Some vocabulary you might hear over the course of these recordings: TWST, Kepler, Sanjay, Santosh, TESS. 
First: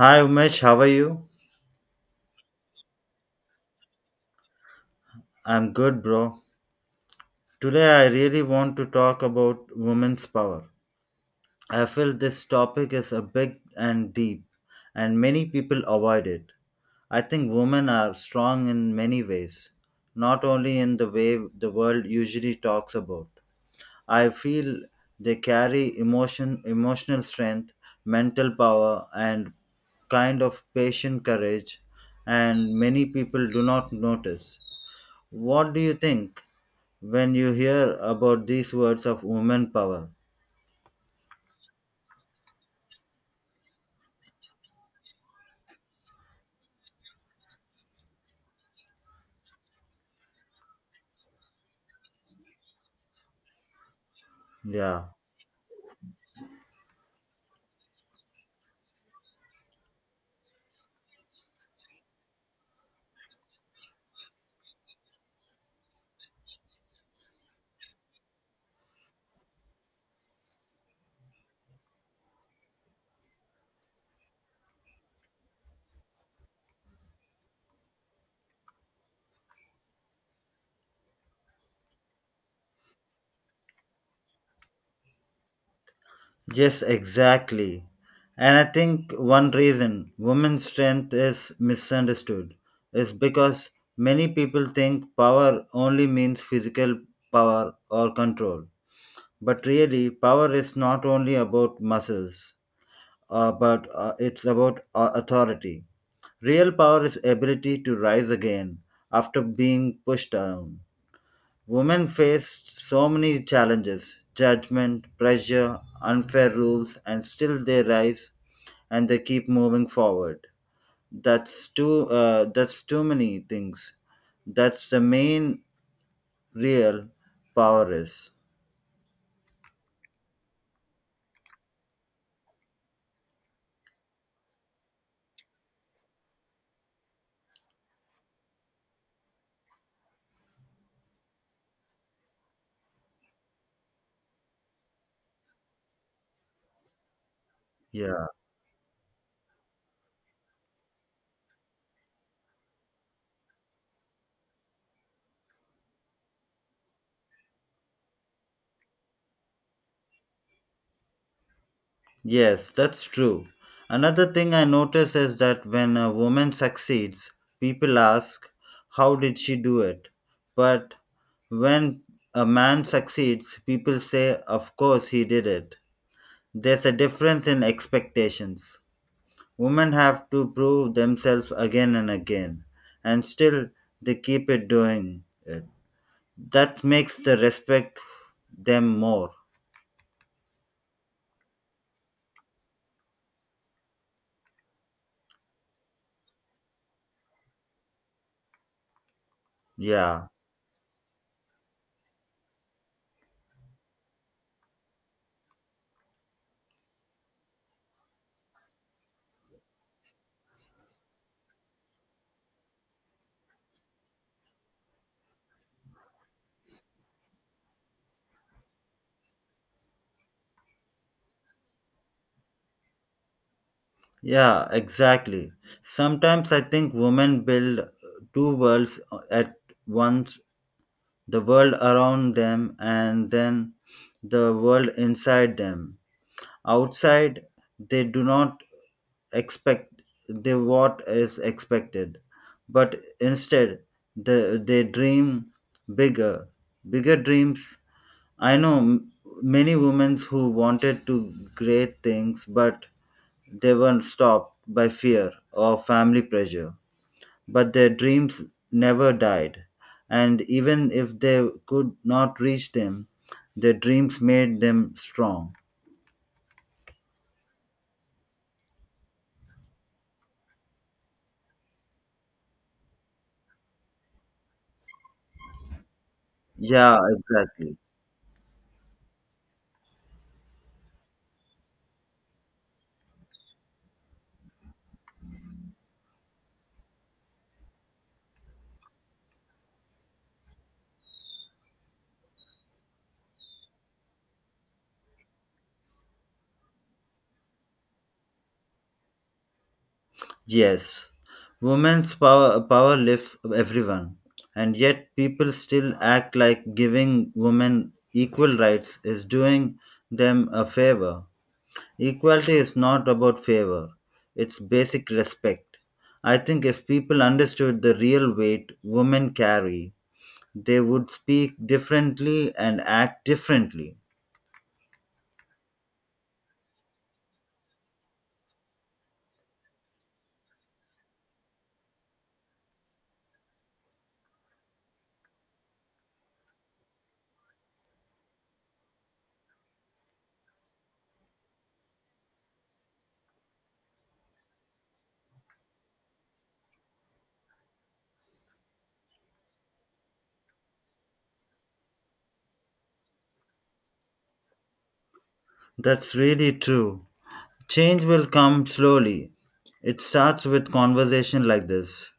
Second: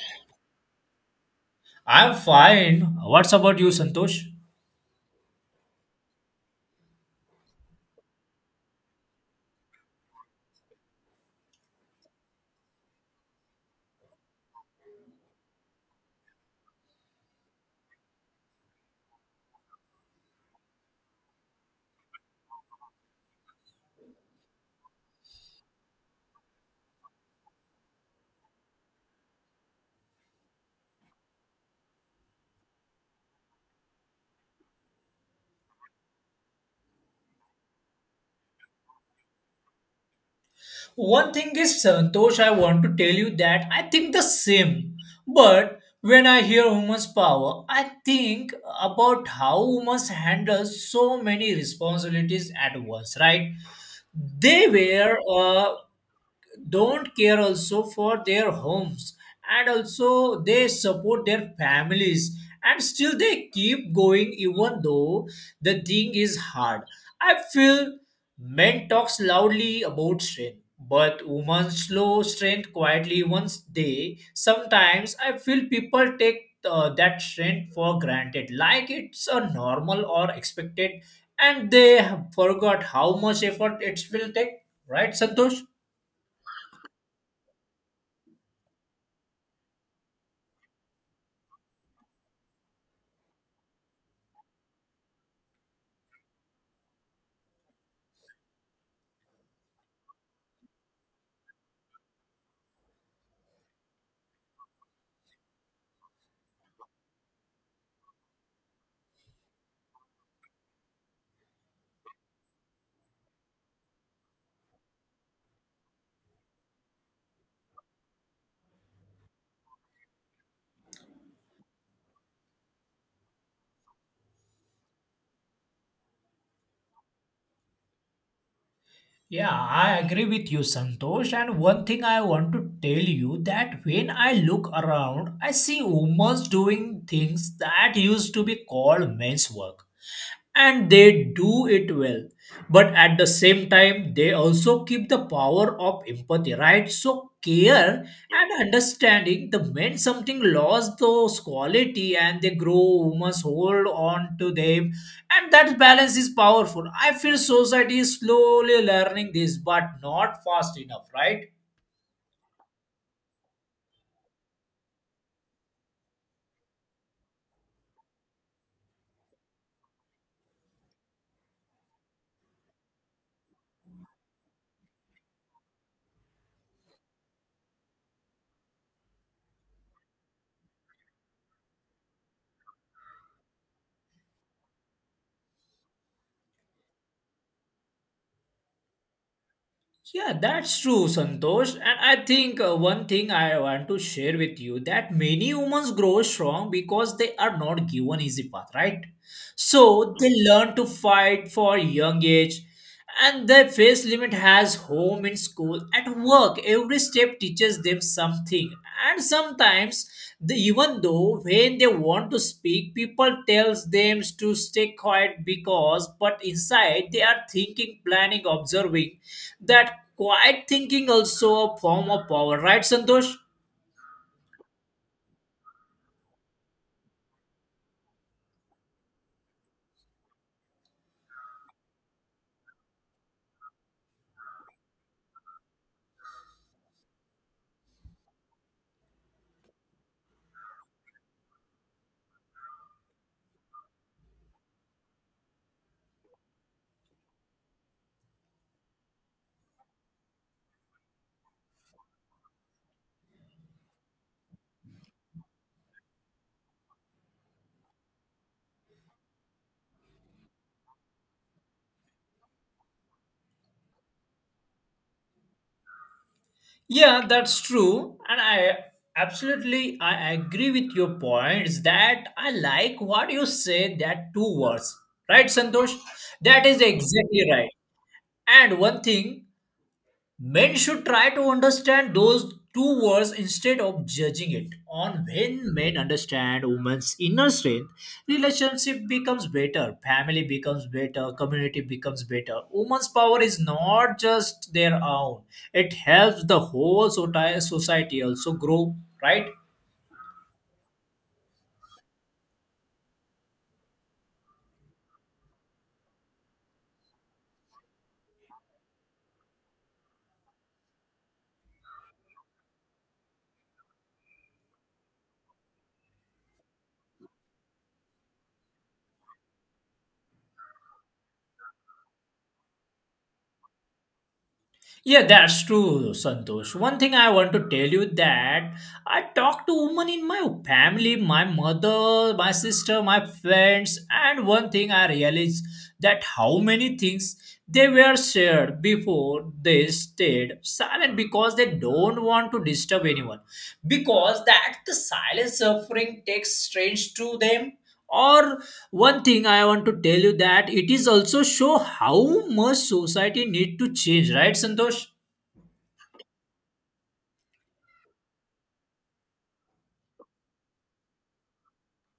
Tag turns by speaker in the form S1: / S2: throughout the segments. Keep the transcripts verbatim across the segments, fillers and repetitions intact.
S1: Hi Umesh, how are you?
S2: I'm fine. What's about you, Santosh?
S1: I'm good, bro. Today I really want to talk about women's power. I feel this topic is a big and deep, and many people avoid it. I think women are strong in many ways, not only in the way the world usually talks about. I feel they carry emotion, emotional strength, mental power, and kind of patient courage, and many people do not notice. What do you think when you hear about these words of women power?
S2: One thing is, Santosh, I want to tell you that I think the same. But when I hear women's power, I think about how women handle so many responsibilities at once, right? They
S1: Yeah.
S2: were uh, don't care also for their homes, and also they support their families, and still they keep going even though the thing is hard. I feel men talks loudly about strength, but women slow strength quietly. Once they sometimes, I feel people take uh, that strength for granted, like it's a normal or expected, and they have forgot how much effort it will take, right, Santosh?
S1: Yes, exactly. And I think one reason women's strength is misunderstood is because many people think power only means physical power or control. But really, power is not only about muscles, uh, but uh, it's about uh, authority. Real power is ability to rise again after being pushed down. Women faced so many challenges judgment, pressure, unfair rules, and still they rise and they keep moving forward. That's too, uh, that's too many things. That's the main real power is.
S2: Yeah, I agree with you, Santosh. And one thing I want to tell you that when I look around, I see women doing things that used to be called men's work, and they do it well, but at the same time they also keep the power of empathy, right? So care
S1: Yeah.
S2: and understanding, the men something lost those quality and they grow, women's hold on to them, and that balance is powerful. I feel society is slowly learning this, but not fast enough, right?
S1: Yes, that's true. Another thing I notice is that when a woman succeeds, people ask, how did she do it? But when a man succeeds, people say, of course he did it. There's a difference in expectations. Women have to prove themselves again and again, and still they keep it doing it. That makes the respect them more.
S2: Yeah, that's true, Santosh. And I think uh, one thing I want to share with you that many humans grow strong because they are not given easy path, right? So
S1: Yeah,
S2: they learn to fight for young age, and their face limit has home in school at work. Every step teaches them something, and sometimes the, even though when they want to speak, people tells them to stay quiet because, but inside they are thinking, planning, observing. That quiet thinking also a form of power, right, Santosh?
S1: yeah, exactly. Sometimes I think women build two worlds at once, the world around them and then the world inside them. Outside, they do not expect they what is expected, but instead the, they dream bigger, bigger dreams. I know m- many women who wanted to great things, but they were stopped by fear or family pressure, but their dreams never died, and even if they could not reach them, their dreams made them strong.
S2: Yeah, that's true. And I absolutely I agree with your points. That I like what you say, that two words. Right, Santosh? That is
S1: Yeah,
S2: exactly right.
S1: exactly.
S2: And one thing, men should try to understand those two words instead of judging it. On when men understand women's inner strength, relationship becomes better, family becomes better, community becomes better. Women's power is not just their own; it helps the whole soti- society also grow. Right?
S1: Yes, women's power power lifts everyone, and yet people still act like giving women equal rights is doing them a favor. Equality is not about favor; it's basic respect. I think if people understood the real weight women carry, they would speak differently and act differently.
S2: Yeah, that's true, Santosh. One thing I want to tell you that I talk to women in my family, my mother, my sister, my friends, and one thing I realized, that how many things they were shared before they stayed silent because they don't want to disturb anyone. Because that the silent suffering takes strange to them, or one thing I want to tell you that it is also show how much society need to change, right, Santosh?
S1: That's really true. Change will come slowly. It starts with conversation like this.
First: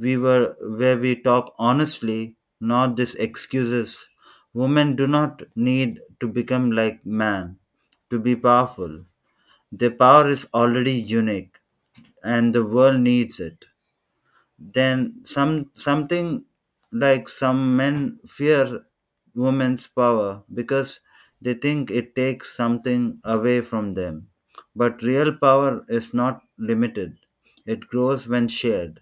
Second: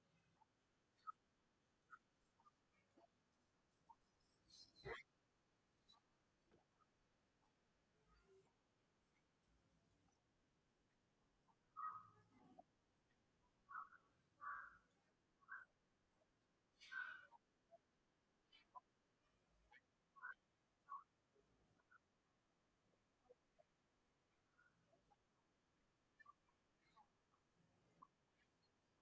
S1: We were where we talk honestly, not this excuses. Women do not need to become like man to be powerful. Their power is already unique and the world needs it. Then some something like some men fear women's power because they think it takes something away from them, but real power is not limited, it grows when shared.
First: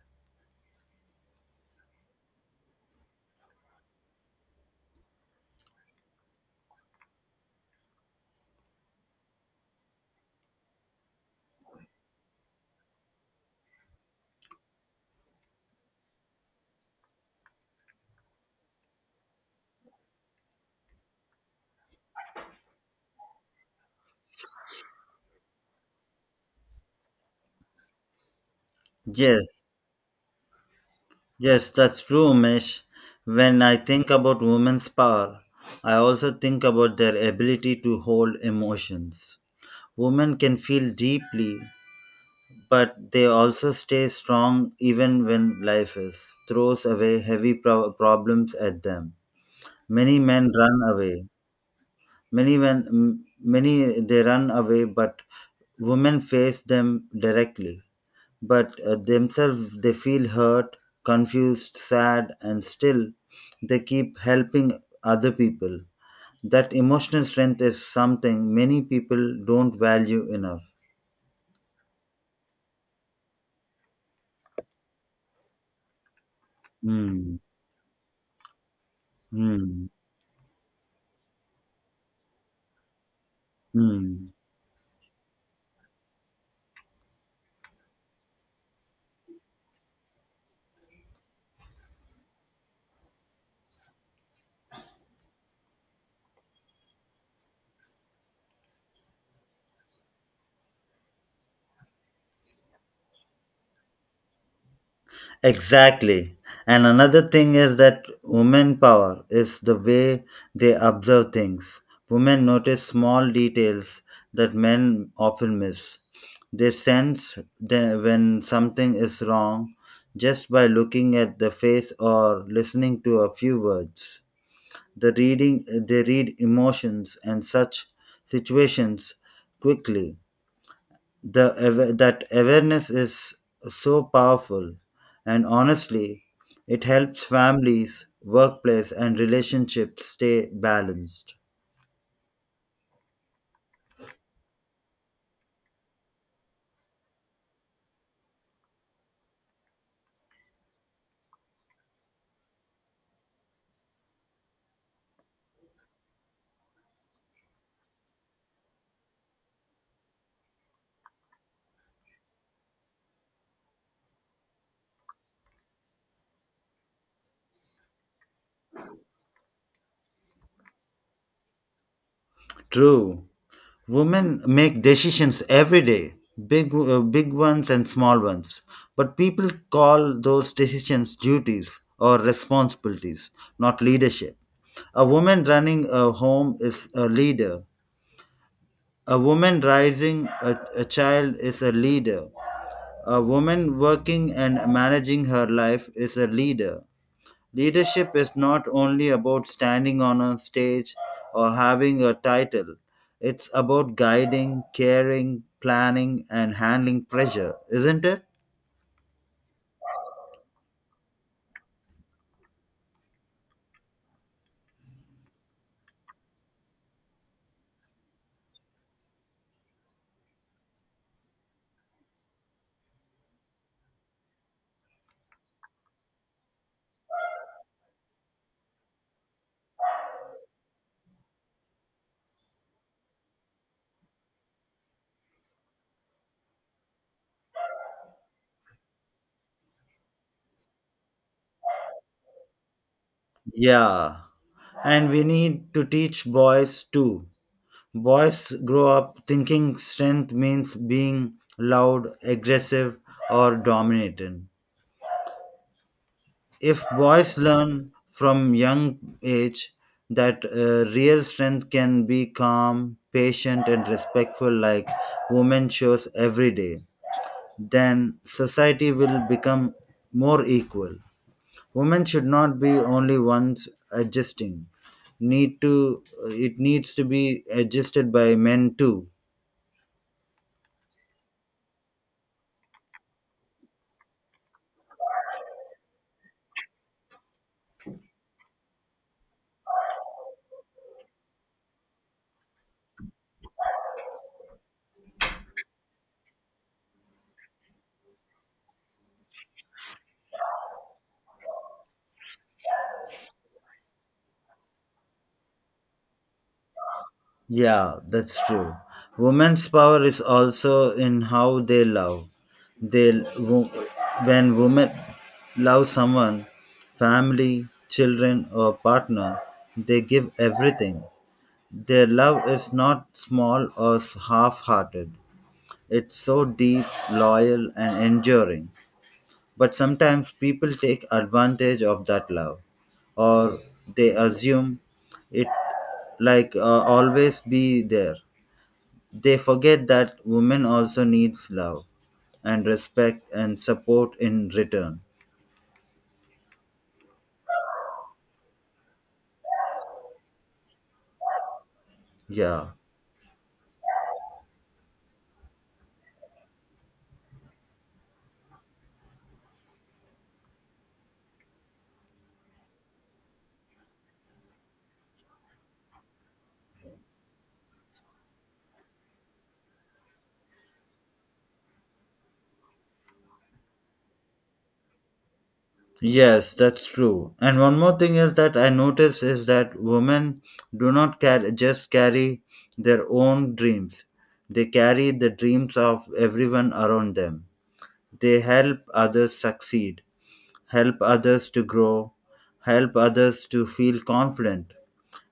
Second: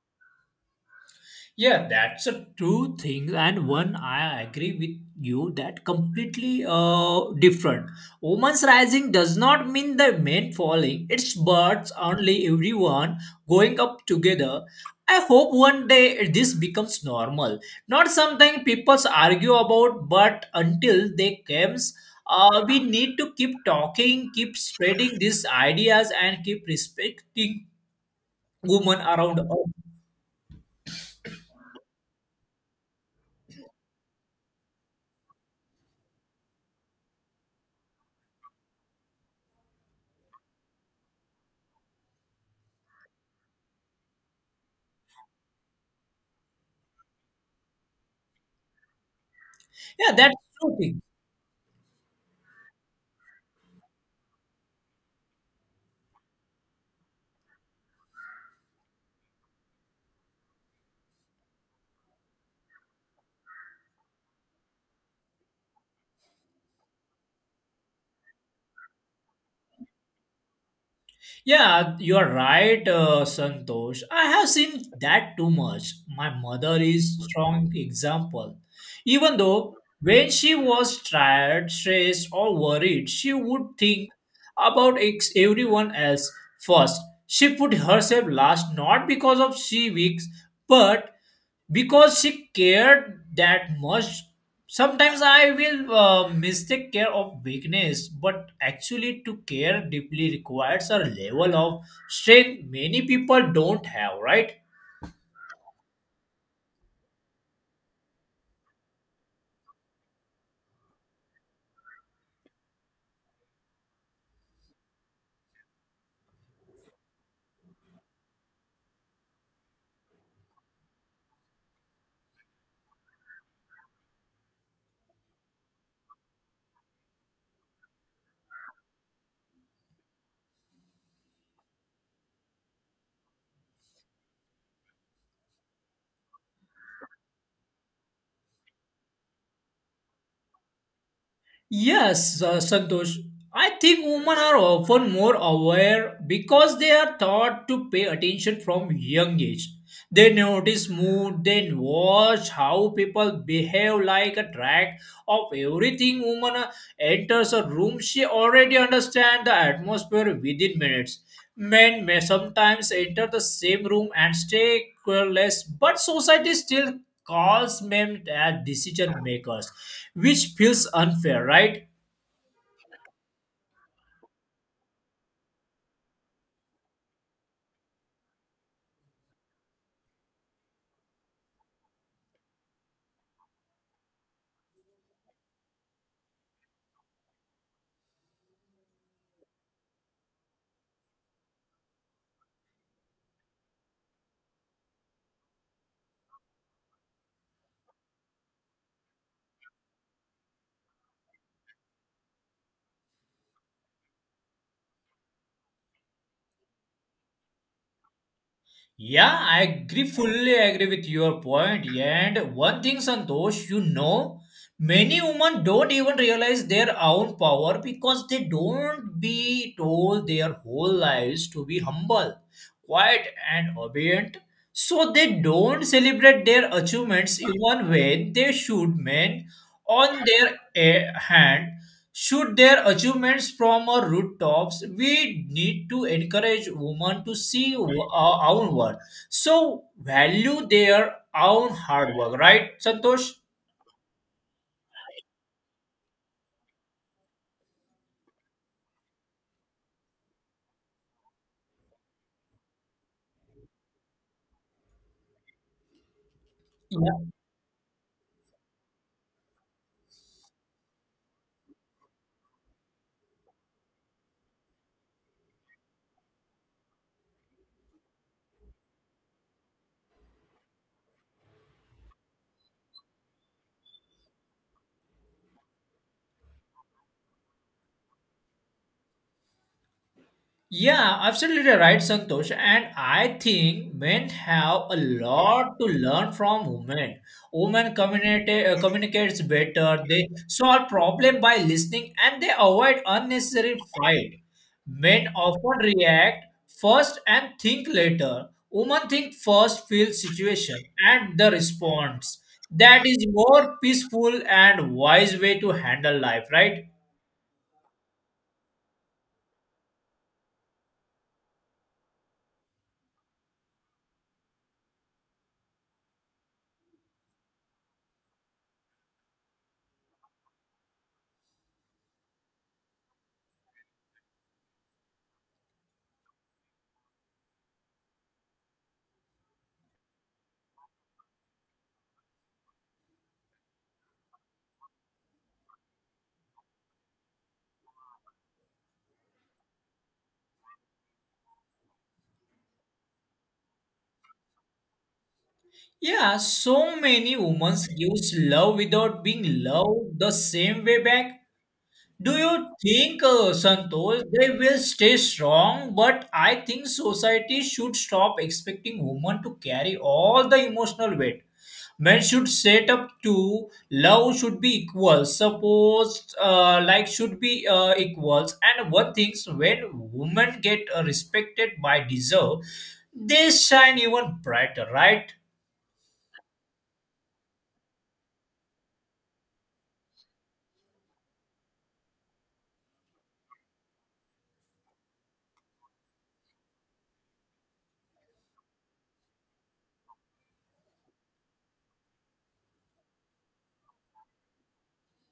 S2: Yeah, that's a true thing, and one I agree with you that completely uh, different. Woman's rising does not mean the men falling. It's birds only everyone going up together. I hope one day this becomes normal. Not something people argue about, but until they comes, uh, we need to keep talking, keep spreading these ideas, and keep respecting women around us.
S1: Yes, yes, that's true, Mesh. When I think about women's power, I also think about their ability to hold emotions. Women can feel deeply, but they also stay strong even when life is throws away heavy pro- problems at them.
S2: Yeah,
S1: Many
S2: that's
S1: men
S2: true
S1: run
S2: thing.
S1: away. Many men m- many they run away, but women face them directly, but uh, themselves they feel hurt, confused, sad, and still they keep helping other people. That emotional strength is something many people don't value enough.
S2: Yeah, you are right, uh, Santosh. I have seen that too much. My mother is
S1: Hmm.
S2: strong example. Even though
S1: Hmm.
S2: when she was tired, stressed, or worried, she would think
S1: Hmm.
S2: about ex- everyone else first. She put herself last, not because of she weak, but because she cared that much. Sometimes I will uh, mistake care of weakness, but actually to care deeply requires a level of strength many people don't have, right?
S1: Exactly. And another thing is that women power is the way they observe things. Women notice small details that men often miss. They sense the- when something is wrong just by looking at the face or listening to a few words. The reading they read emotions and such situations quickly. The awa- that awareness is so powerful, and honestly it helps families, workplace and relationships stay balanced.
S2: Yes, uh, Santosh. I think women are often more aware because they are taught to pay attention from young age. They notice mood, then watch how people behave, like a track of everything. Woman uh, enters a room, she already understands the atmosphere within minutes. Men may sometimes enter the same room and stay careless, but society still calls men as decision makers, which feels unfair, right?
S1: True, women make decisions every day, big uh, big ones and small ones, but people call those decisions duties or responsibilities, not leadership. A woman running a home is a leader, a woman raising a, a child is a leader. A woman working and managing her life is a leader. Leadership is not only about standing on a stage or having a title, it's about guiding, caring, planning, and handling pressure, isn't it?
S2: Yeah, I agree, fully agree with your point. And one thing, Santosh, you know, many women don't even realize their own power because they don't be told their whole lives to be humble, quiet, and obedient. So they don't celebrate their achievements even when they should. Men, on their eh, hand, should their achievements from our rooftops. We need to encourage women to see w- our own worth, so value their own hard work, right, Santosh?
S1: Yeah. And we need to teach boys too. Boys grow up thinking strength means being loud, aggressive, or dominant. If boys learn from young age that uh, real strength can be calm, patient and respectful like women shows every day, then society will become more equal. Women should not be only ones adjusting, need to, it needs to be adjusted by men too.
S2: Yeah, absolutely right, Santosh. And I think men have a lot to learn from women. Women communicate uh, communicates better. They solve problem by listening, and they avoid unnecessary fight. Men often react first and think later. Women think first, feel situation, and the response. That is more peaceful and wise way to handle life, right?
S1: Yeah, that's true. Women's power is also in how they love. They wo- when women love someone, family, children or partner, they give everything. Their love is not small or half-hearted. It's so deep, loyal and enduring. But sometimes people take advantage of that love, or they assume it, like uh, always be there. They forget that women also needs love and respect and support in return.
S2: Yeah, so many women gives love without being loved the same way back. Do you
S1: Yeah.
S2: think, uh, Santosh, they will stay strong? But I think society should stop expecting women to carry all the emotional weight. Men should set up to love should be equal. Suppose, uh, like should be uh, equals. And one things, when women get uh, respected by deserve, they shine even brighter, right?
S1: Yes, that's true. And one more thing is that I notice is that women do not carry, just carry their own dreams. They carry the dreams of everyone around them. They help others succeed, help others to grow, help others to feel confident.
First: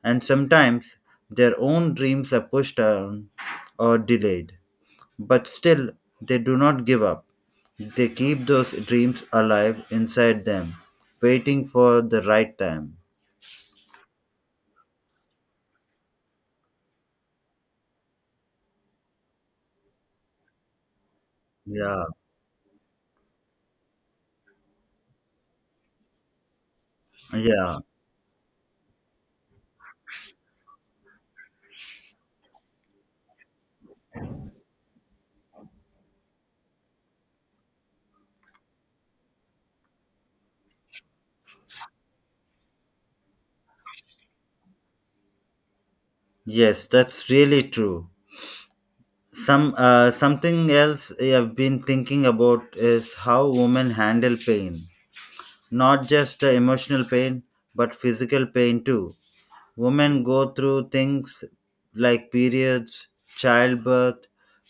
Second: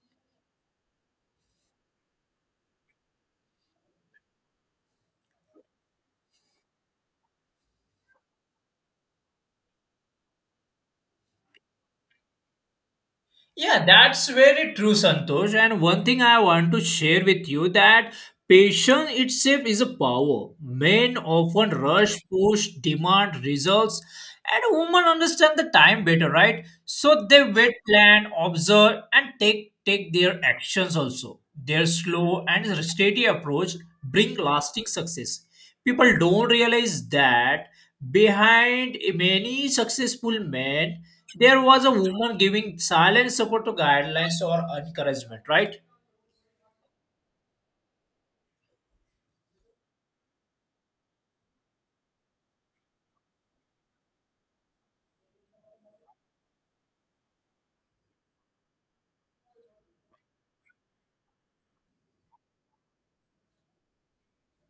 S1: And sometimes their own dreams are pushed down or delayed. But still, they do not give up. They keep those dreams alive inside them, waiting for the right time.
S2: Yeah, that's very true, Santosh. And one thing I want to share with you that patience itself is a power. Men often
S1: Yeah,
S2: rush, push, demand results, and women understand the time better, right? So they wait,
S1: yeah.
S2: plan, observe, and take take their actions also. Their slow and steady approach bring lasting success. People don't realize that behind many successful men, there was a woman giving silent support to guidelines or encouragement, right?
S1: Yes, that's really true. Some uh, something else I've been thinking about is how women handle pain. Not just uh, emotional pain, but physical pain too. Women go through things like periods, childbirth,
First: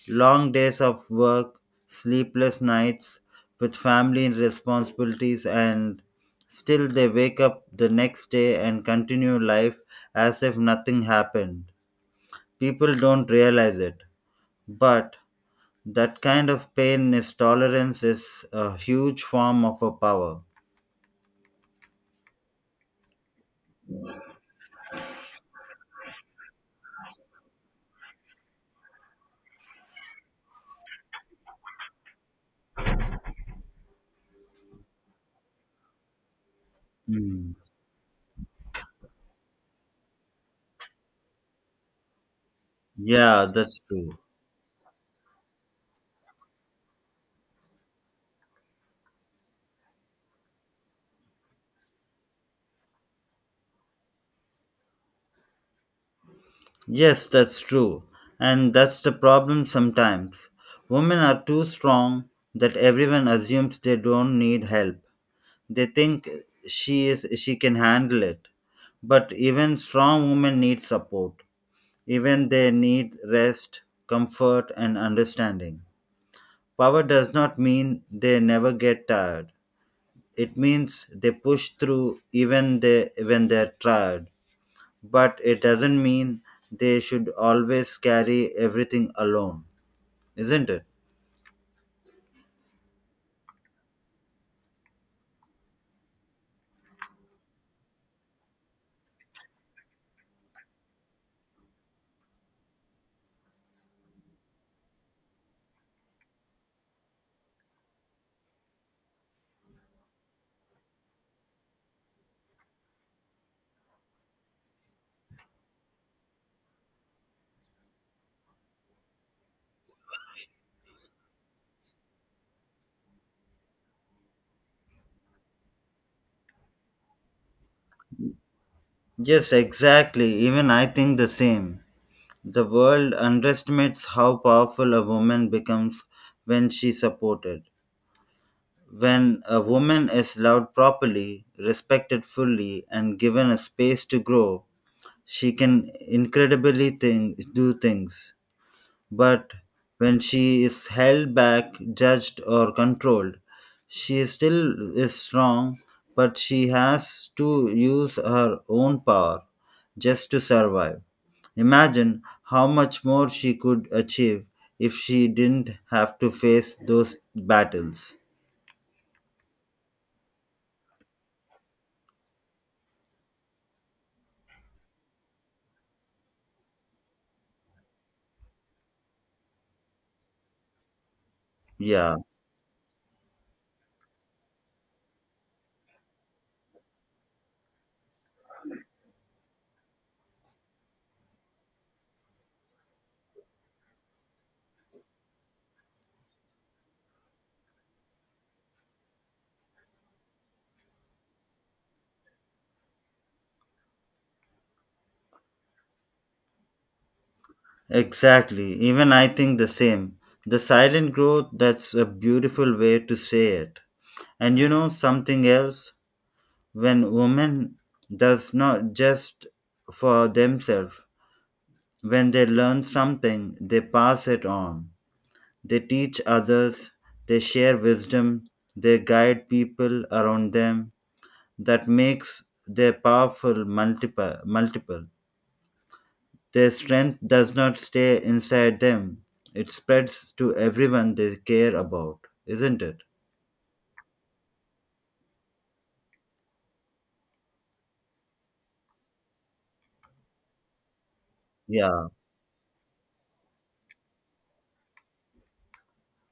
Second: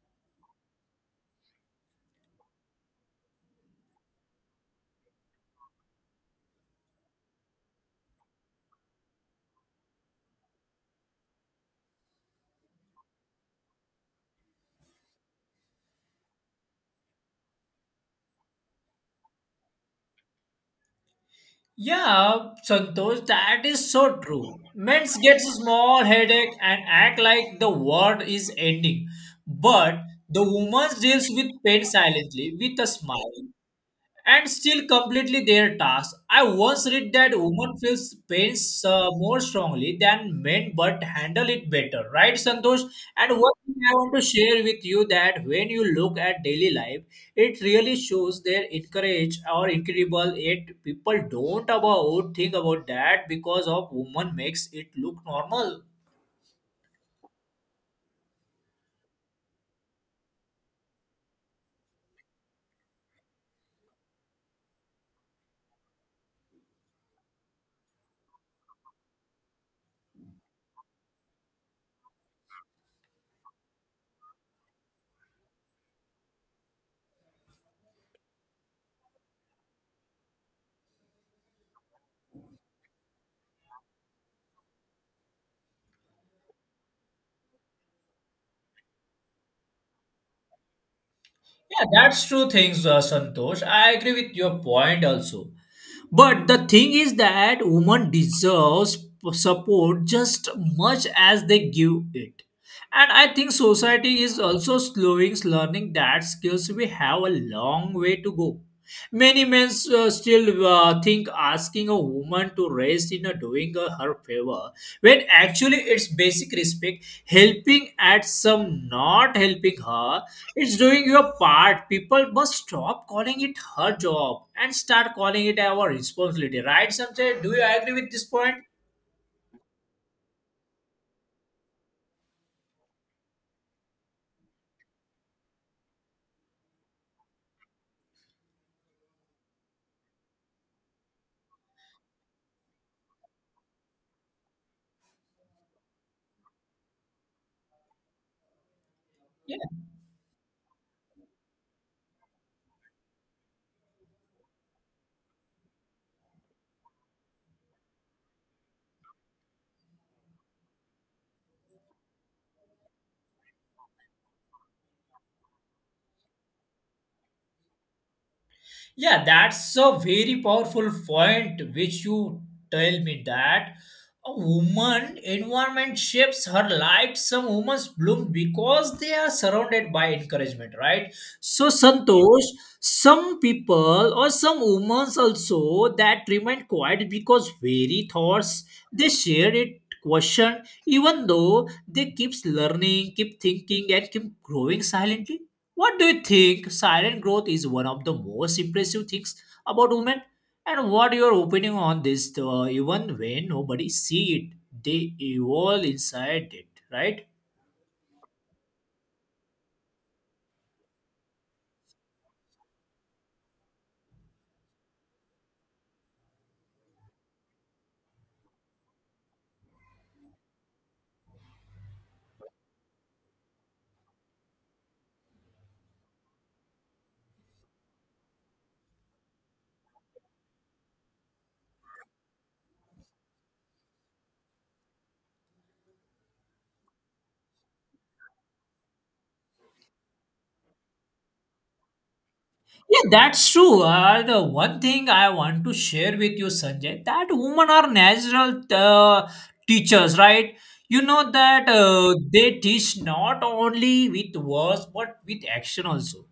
S1: long days of work, sleepless nights with family responsibilities, and still they wake up the next day and continue life as if nothing happened. People don't realize it, but that kind of pain is tolerance is a huge form of a power.
S2: Yeah, Santosh, that is so true. Men get small headache and act like the world is ending, but the woman deals with pain silently with a smile, and still completely their task. I once read that
S1: Mm.
S2: women feels pains uh, more strongly than men but handle it better, right, Santosh? And
S1: Yeah,
S2: what
S1: that's
S2: I want
S1: true.
S2: to share with you that when you look at daily life, it really shows their encourage or incredible. It, people don't about think about that because of woman makes it look normal.
S1: Yes, that's true. And that's the problem sometimes. Women are too strong that everyone assumes they don't need help. They think she is she can handle it. But even strong women need support. Even they need rest, comfort and understanding. Power does not mean they never get tired. It means they push through even they when they're tired, but it doesn't mean they should always carry everything alone, isn't it?
S2: Yeah, that's true things, uh, Santosh. I agree with your point also. But the thing is that women deserves support just much as they give it. And I think society is also slowing learning that skills. We have a long way to go. Many men uh, still uh, think asking a woman want to rest in a doing a her favor, when actually it's basic respect. Helping at some, not helping her, it's doing your part. People must stop calling it her job and start calling it our responsibility, right, Sanjay? Do you agree with this point?
S1: Yes, exactly. Even I think the same. The world underestimates how powerful a woman becomes when she's supported. When a woman is loved properly, respected fully, and given a space to grow, she can incredibly thing, do things. But when she is held back, judged, or controlled, she still is strong, but she has to use her own power just to survive. Imagine how much more she could achieve if she didn't have to face those battles.
S2: Yeah, that's a very powerful point, which you tell me that a woman environment shapes her life. Some women bloom because they are surrounded by encouragement, right? So
S1: Yeah,
S2: Santosh, some people or some women also that remain quiet because very thoughts they share it question, even though they keeps learning, keep thinking, and keep growing silently. What do you think? Silent growth is one of the most impressive things about women. And what your opinion on this? Uh, even when nobody see it, they evolve inside it, right?
S1: exactly. Even I think the same. The silent growth, that's a beautiful way to say it. And you know something else? When women does not just for themselves, when they learn something they pass it on, they teach others, they share wisdom, they guide people around them. That makes their powerful multiple multiple. Their strength does not stay inside them, it spreads to everyone they care about, isn't it?
S2: Yeah, that's true. Uh, the one thing I want to share with you, Sanjay, that women are natural uh, teachers, right? You know that
S1: Yeah.
S2: uh, they teach not only with words but with action also.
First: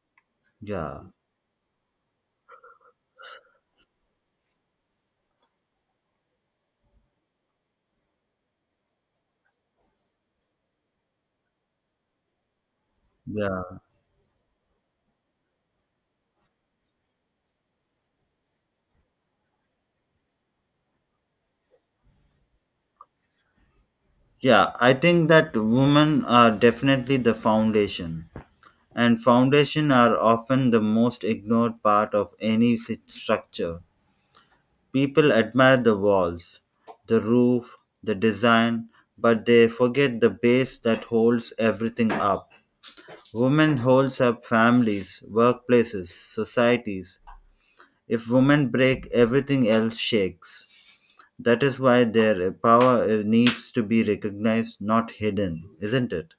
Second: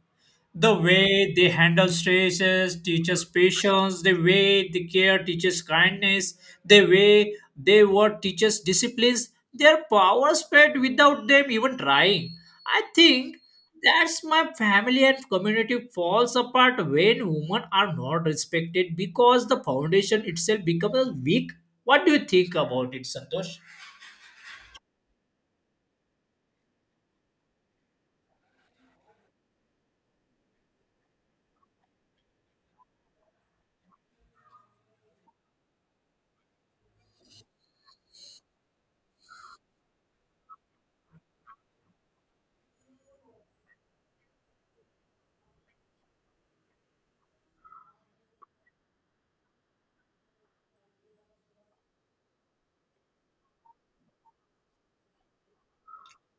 S2: The
S1: Yeah.
S2: way they handle stresses teaches patience. The way they care teaches kindness. The way they work teaches disciplines. Their power spread without them even trying. I think
S1: yeah
S2: that's my family and community falls apart when women are not respected because the foundation itself becomes weak. What do you think about it, Santosh?
S1: yeah I think that women are definitely the foundation, and foundation are often the most ignored part of any si- structure. People admire the walls, the roof, the design, but they forget the base that holds everything up. Women holds up families, workplaces, societies. If women break, everything else shakes. That is why their power uh, needs to be recognized, not hidden, isn't it?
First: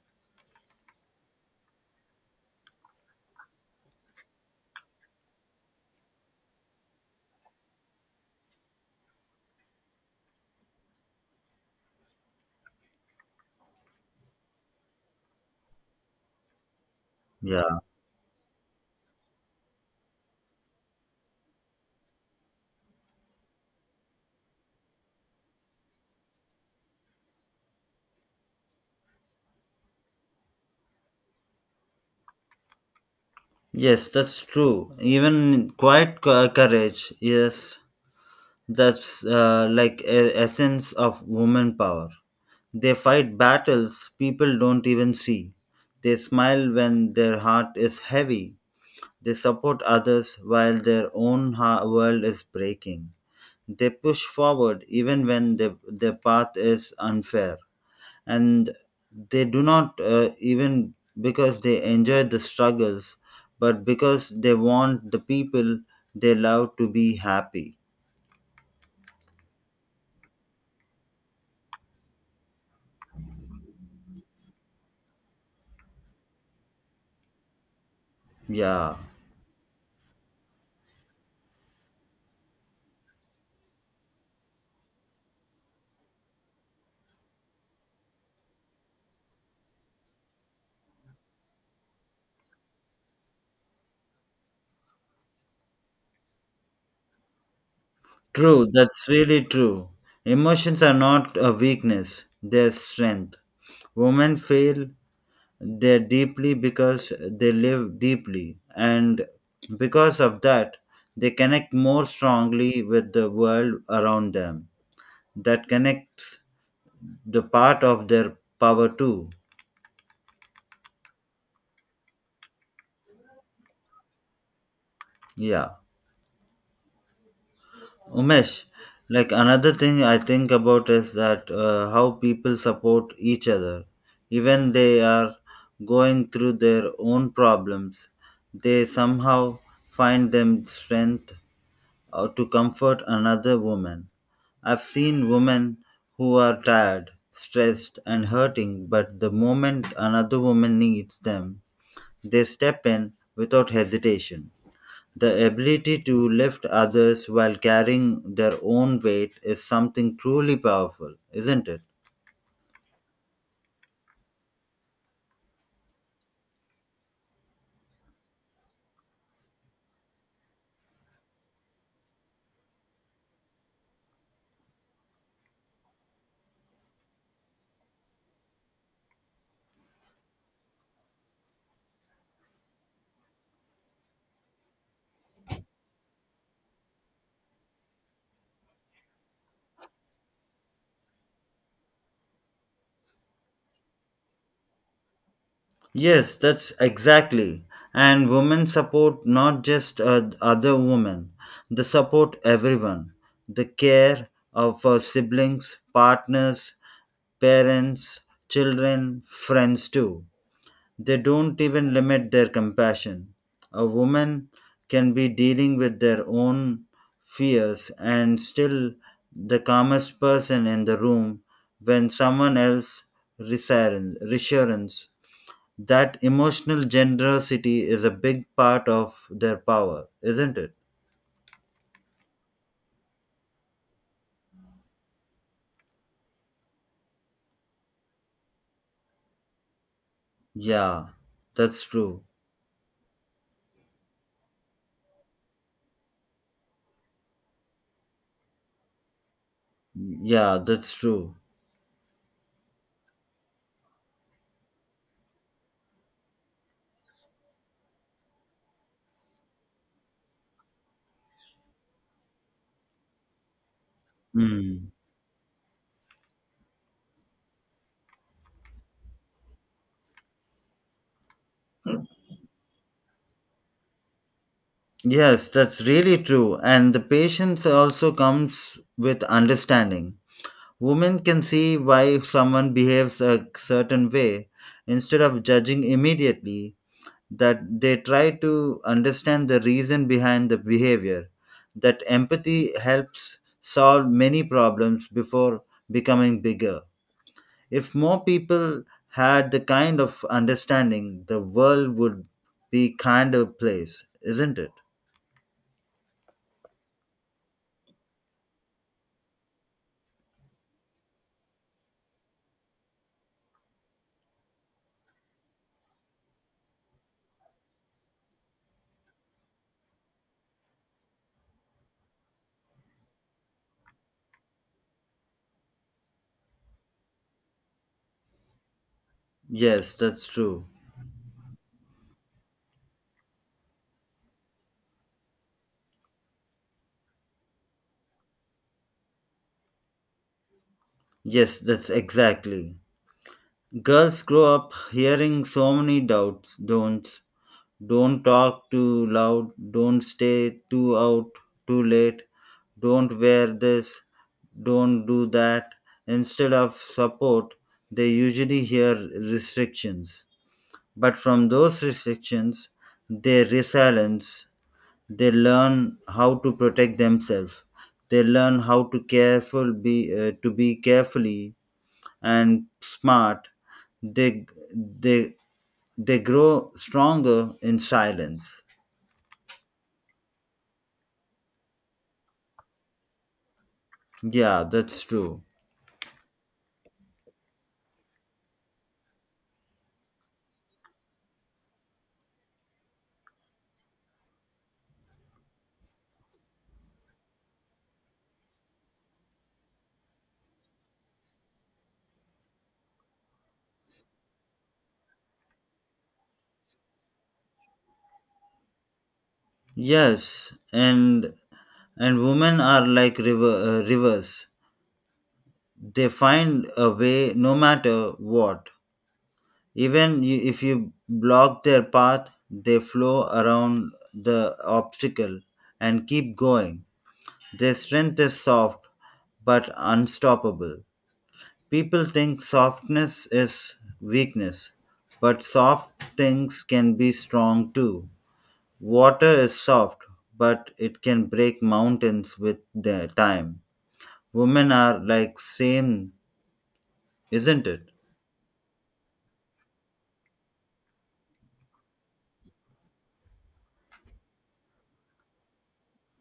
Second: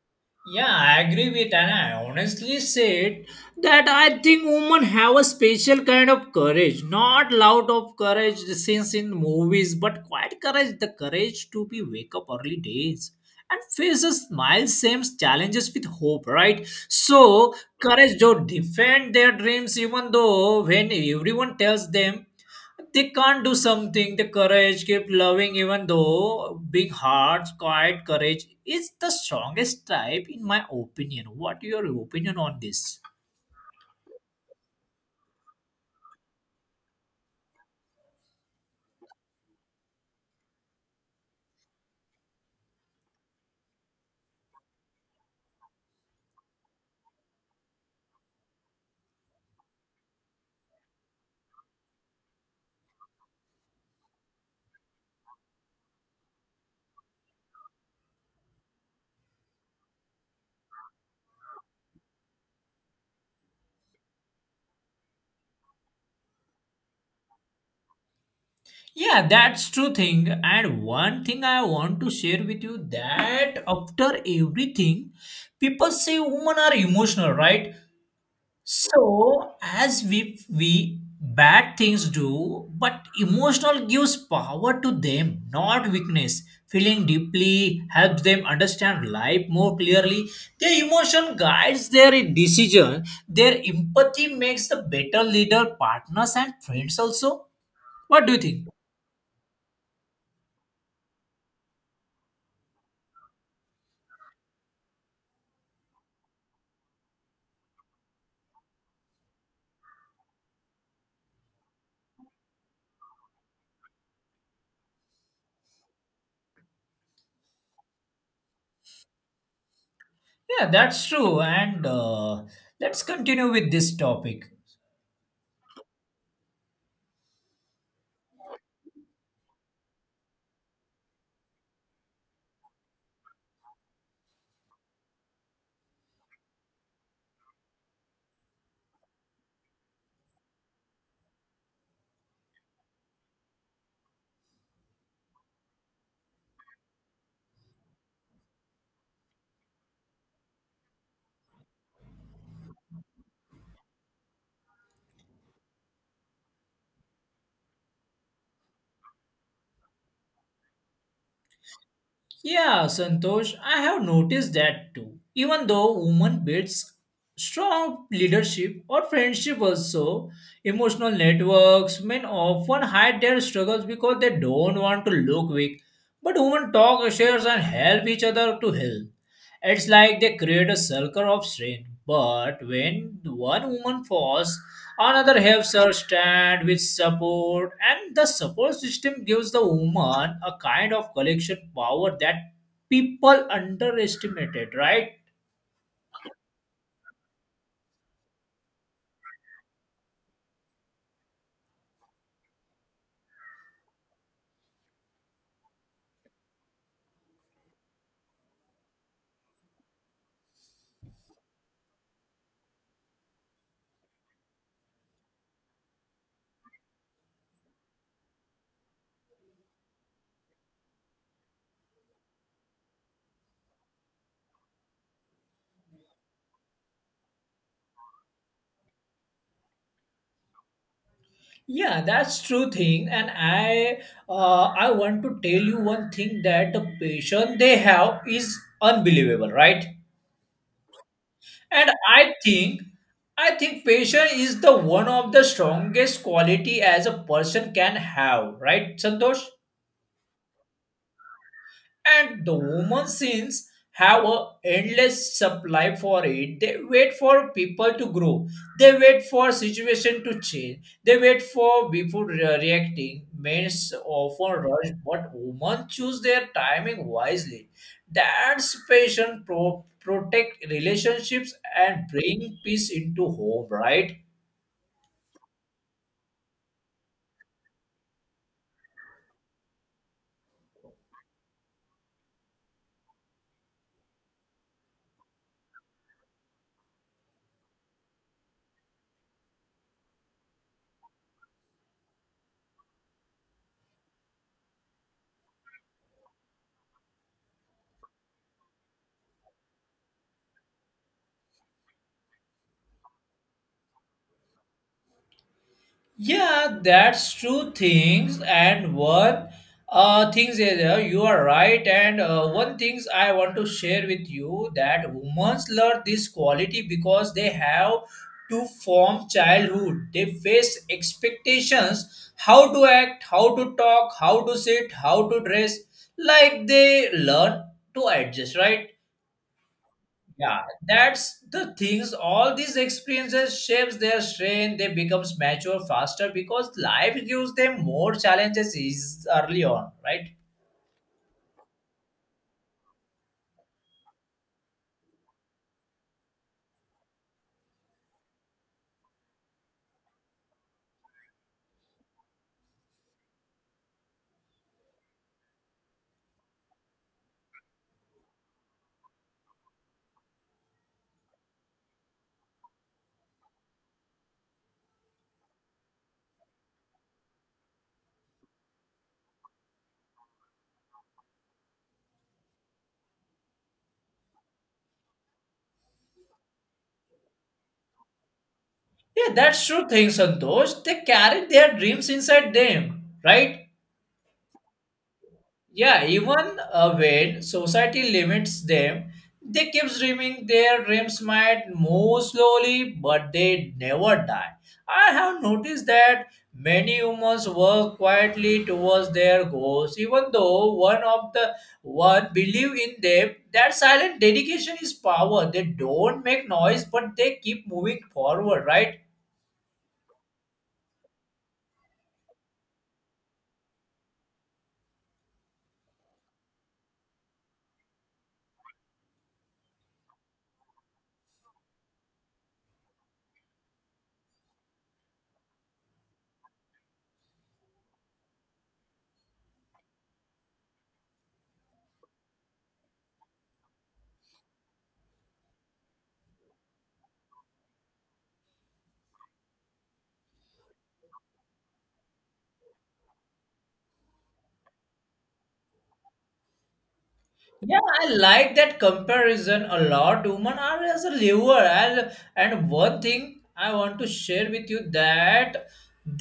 S2: Yeah, I agree with, and I honestly said that I think women have a special kind of courage, not loud of courage since in movies, but quiet courage, the courage to be wake up early days and face a smile same challenges with hope, right? So
S1: Yeah.
S2: courage to defend their dreams even though when everyone tells them they can't do something. The courage keep loving, even though big hearts, quiet courage is the strongest type, in my opinion. What your opinion on this?
S1: Yes, that's true. Even quiet co- courage. Yes, that's uh, like a essence of woman power. They fight battles people don't even see. They smile when their heart is heavy. They support others while their own ha- world is breaking. They push forward even when the, their path is unfair, and they do not uh, even because they enjoy the struggles, but because they want the people they love to be happy.
S2: Yeah, that's true thing. And one thing I want to share with you that after everything, people say women are emotional, right?
S1: Yeah,
S2: So, as we we bad things do, but emotional gives power to them, not weakness. Feeling deeply helps them understand life more clearly. Their emotion guides their decision. Their empathy makes the better leader, partners, and friends also. What do you
S1: true,
S2: think?
S1: that's really true. Emotions are not a weakness, they're strength. Women feel they deeply because they live deeply, and because of that they connect more strongly with the world around them. That connects the part of their power too.
S2: Yeah, that's true. And uh, let's continue with this topic.
S1: Yeah, Umesh. Like another thing I think about is that uh, how people support each other, even they are going through their own problems, they somehow find them strength uh, to comfort another woman. I've seen women who are tired, stressed, and hurting, but the moment another woman needs them, they step in without hesitation. The ability to lift others while carrying their own weight is something truly powerful, isn't it?
S2: Yeah, Santosh, I have noticed that too. Even though women builds strong leadership or friendship also, emotional networks, men often hide their struggles because they don't want to look weak. But women talk, shares and help each other to help. It's like they create a circle of strength. But when one woman falls, another helps her stand with support, and the support system gives the woman a kind of collection power that people underestimated, right?
S1: Yes, that's exactly. And women support not just uh, other women, they support everyone. The care of uh, siblings, partners, parents, children, friends too. They don't even limit their compassion. A woman can be dealing with their own fears and still the calmest person in the room when someone else reassurance. reassurance. That emotional generosity is a big part of their power, isn't it?
S2: Yeah, that's true thing, and I uh, I want to tell you one thing that the passion they have is unbelievable, right?
S1: Yeah, that's
S2: And
S1: true.
S2: I think I think passion is the one of the strongest quality as a person can have, right, Santosh?
S1: Yeah, that's true.
S2: And the woman since have a endless supply for it. They wait for people to grow, they wait for situation to change, they wait for before re- reacting. Men often
S1: Mm.
S2: rush, but women choose their timing wisely. That's patient, pro- protect relationships and bring peace into home, right?
S1: Yes, that's really true. And the patience also comes with understanding. Women can see why someone behaves a certain way instead of judging immediately, that they try to understand the reason behind the behavior. That empathy helps solve many problems before becoming bigger. If more people had the kind of understanding, the world would be kinder place, isn't it?
S2: Yeah, that's true things, and one uh things is, uh, you are right, and uh, one things I want to share with you that women learn this quality because they have to form childhood. They face expectations how to act, how to talk, how to sit, how to dress. Like they learn to adjust, right?
S1: Yes, that's
S2: Yeah,
S1: true.
S2: that's the things. All these experiences shapes their strength. They becomes mature faster because life gives them more challenges is early on, right?
S1: Yes, that's exactly. Girls grow up hearing so many doubts, don'ts, don't talk too loud, don't stay too out too late, don't wear this, don't do that. Instead of support, they usually hear restrictions. But from those restrictions, they resilience, they learn how to protect themselves, they learn how to careful be uh, to be carefully and smart, they they they grow stronger in silence.
S2: Yeah, that's true thing, Santosh. They carry their dreams inside them, right?
S1: Yeah, that's true.
S2: Yeah, even uh, when society limits them, they keep dreaming. Their dreams might move slowly, but they never die. I have noticed that many humans work quietly towards their goals, even though one of the one believe in them. That silent dedication is power. They don't make noise, but they keep moving forward, right?
S1: Yes, and and women are like river uh, rivers. They find a way no matter what. Even you, if you block their path, they flow around the obstacle and keep going. Their strength is soft but unstoppable. People think softness is weakness, but soft things can be strong too. Water is soft, but it can break mountains with the time. Women are like same, isn't
S2: Yeah,
S1: it?
S2: I like that comparison a lot. Women are as a liver, and and one thing I want to share with you that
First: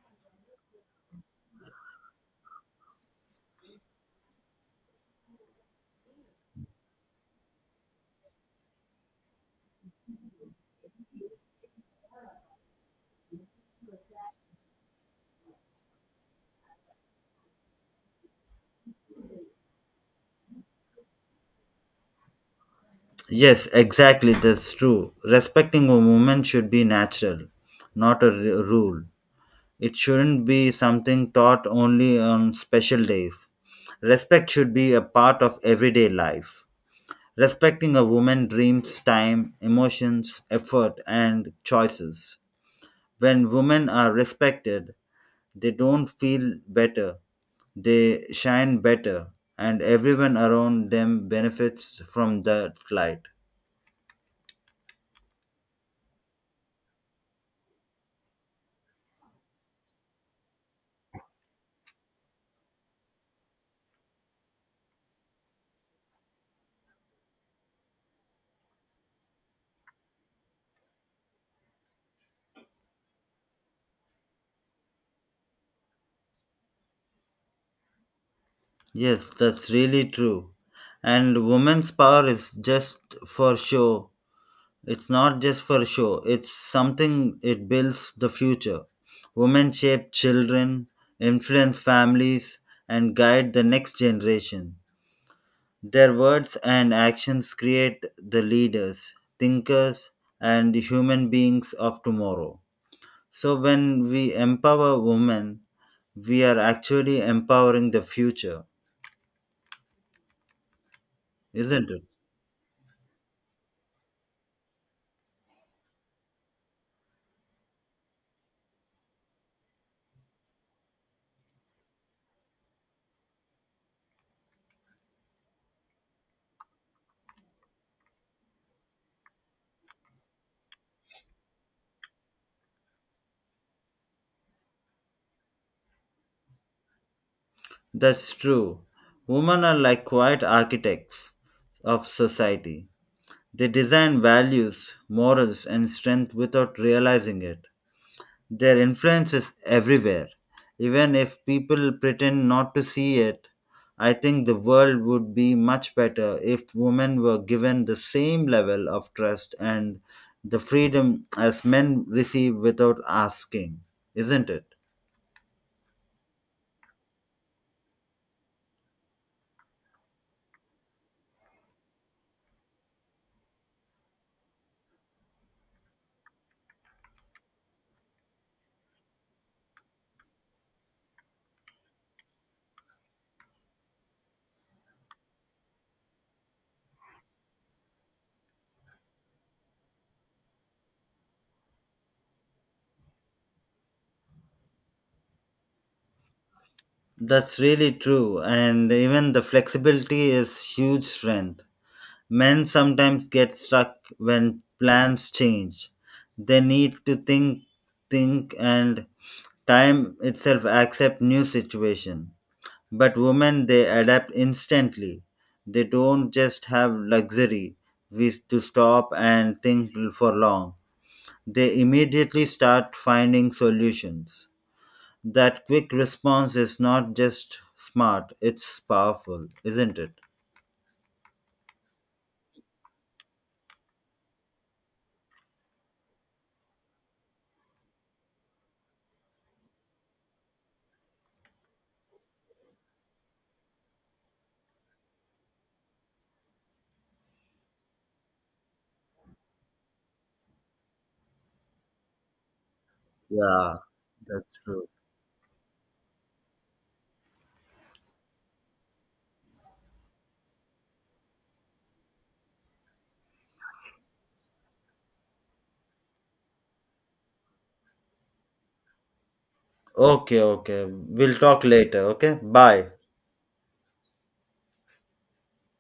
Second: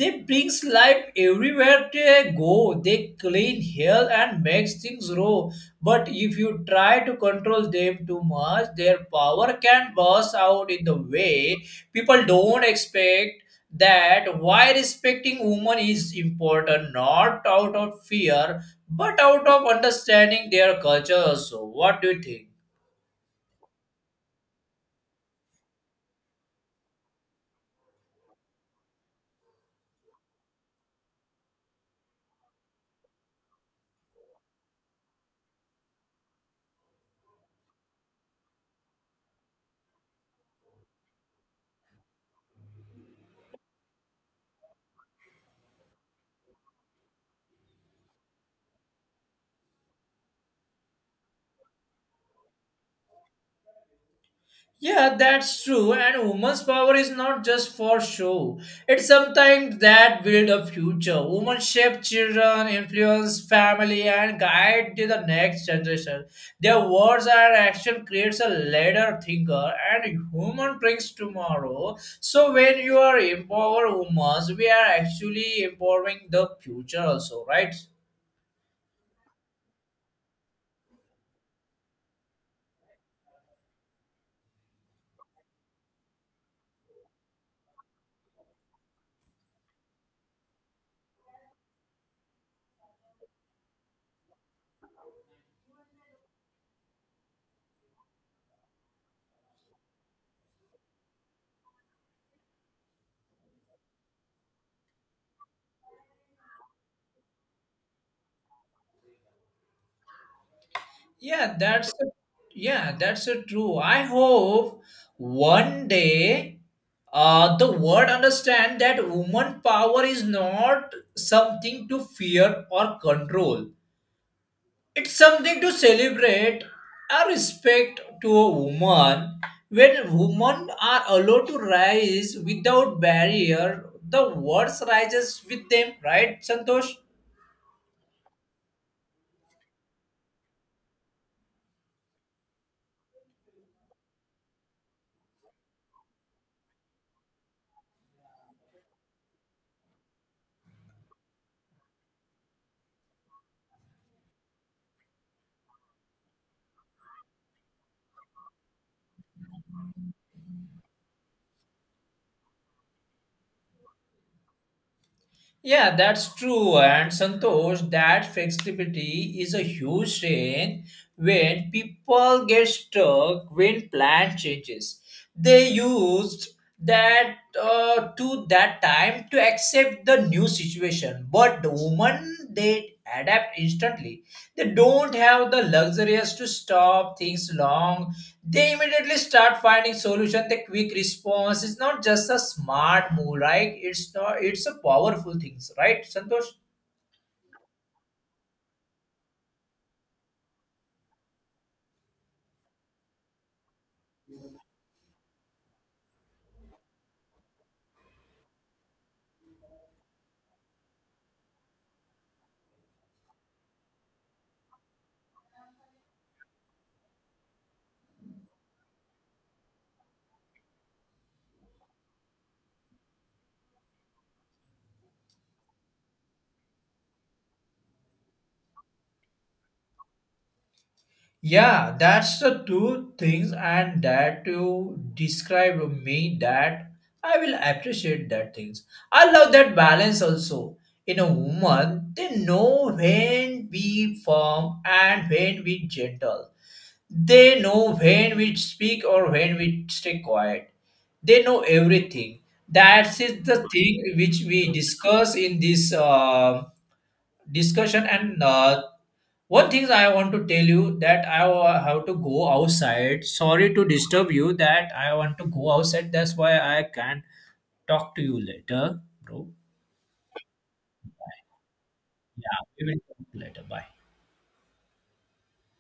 S2: they brings life everywhere they go. They clean hell and makes things grow. But if you try to control them too much, their power can burst out in the way people don't expect. That why respecting women is important, not out of fear but out of understanding their culture also. What do you think?
S1: Yes, exactly. That's true. Respecting a woman should be natural, not a r- rule. It shouldn't be something taught only on special days. Respect should be a part of everyday life. Respecting a woman's dreams, time, emotions, effort, and choices. When women are respected, they don't feel better, they shine better, and everyone around them benefits from that light.
S2: Yeah, that's true, and women's power is not just for show, it's sometimes that build a future. Women shape children, influence family, and guide to the next generation. Their words and action creates a leader, thinker, and human brings tomorrow. So when you are empower women, we are actually empowering the future also, right?
S1: Yes, that's really true. And women's power is just for show. It's not just for show, it's something it builds the future. Women shape children, influence families, and guide the next generation. Their words and actions create the leaders, thinkers, and human beings of tomorrow. So, when we empower women, we are actually empowering the future,
S2: Yeah,
S1: isn't
S2: that's
S1: it?
S2: a, yeah, that's a true. I hope one day uh, the world understand that woman power is not something to fear or control. It's something to celebrate a respect to a woman. When women are allowed to rise without barrier, the world rises with them, right, Santosh?
S1: That's true. Women are like quiet architects of society. They design values, morals, and strength without realizing it. Their influence is everywhere. Even if people pretend not to see it, I think the world would be much better if women were given the same level of trust and the freedom as men receive without asking, isn't it?
S2: Yeah, that's true. And Santosh, that flexibility is a huge strength when people get stuck when plan changes. They used that uh, to that time to accept the new situation, but the woman they adapt instantly. They don't have the luxurious to stop things long, they immediately start finding solution. The quick response is not just a smart move, right? It's not, it's a powerful things, right, Santosh?
S1: That's really true, and even the flexibility is huge strength. Men sometimes get stuck when plans change. They need to think, think, and time itself accept new situation. But women, they adapt instantly. They don't just have luxury with- to stop and think for long. They immediately start finding solutions. That quick response is not just smart, it's powerful, isn't it?
S2: Yeah, that's the two things, and that you describe me that I will appreciate that things. I love that balance also in a woman. They know when we firm and when we gentle. They know when we speak or when we stay quiet. They know everything. That is the
S1: Yeah,
S2: thing which
S1: that's
S2: we
S1: true.
S2: discuss in this uh, discussion. And uh, one thing I want to tell you that I wa- have to go outside. Sorry to disturb you. That I want to go outside. That's why I can't talk to you later, bro.
S1: Okay, okay. We'll talk later, okay?
S2: Yeah, we
S1: Bye.
S2: will talk later. Bye.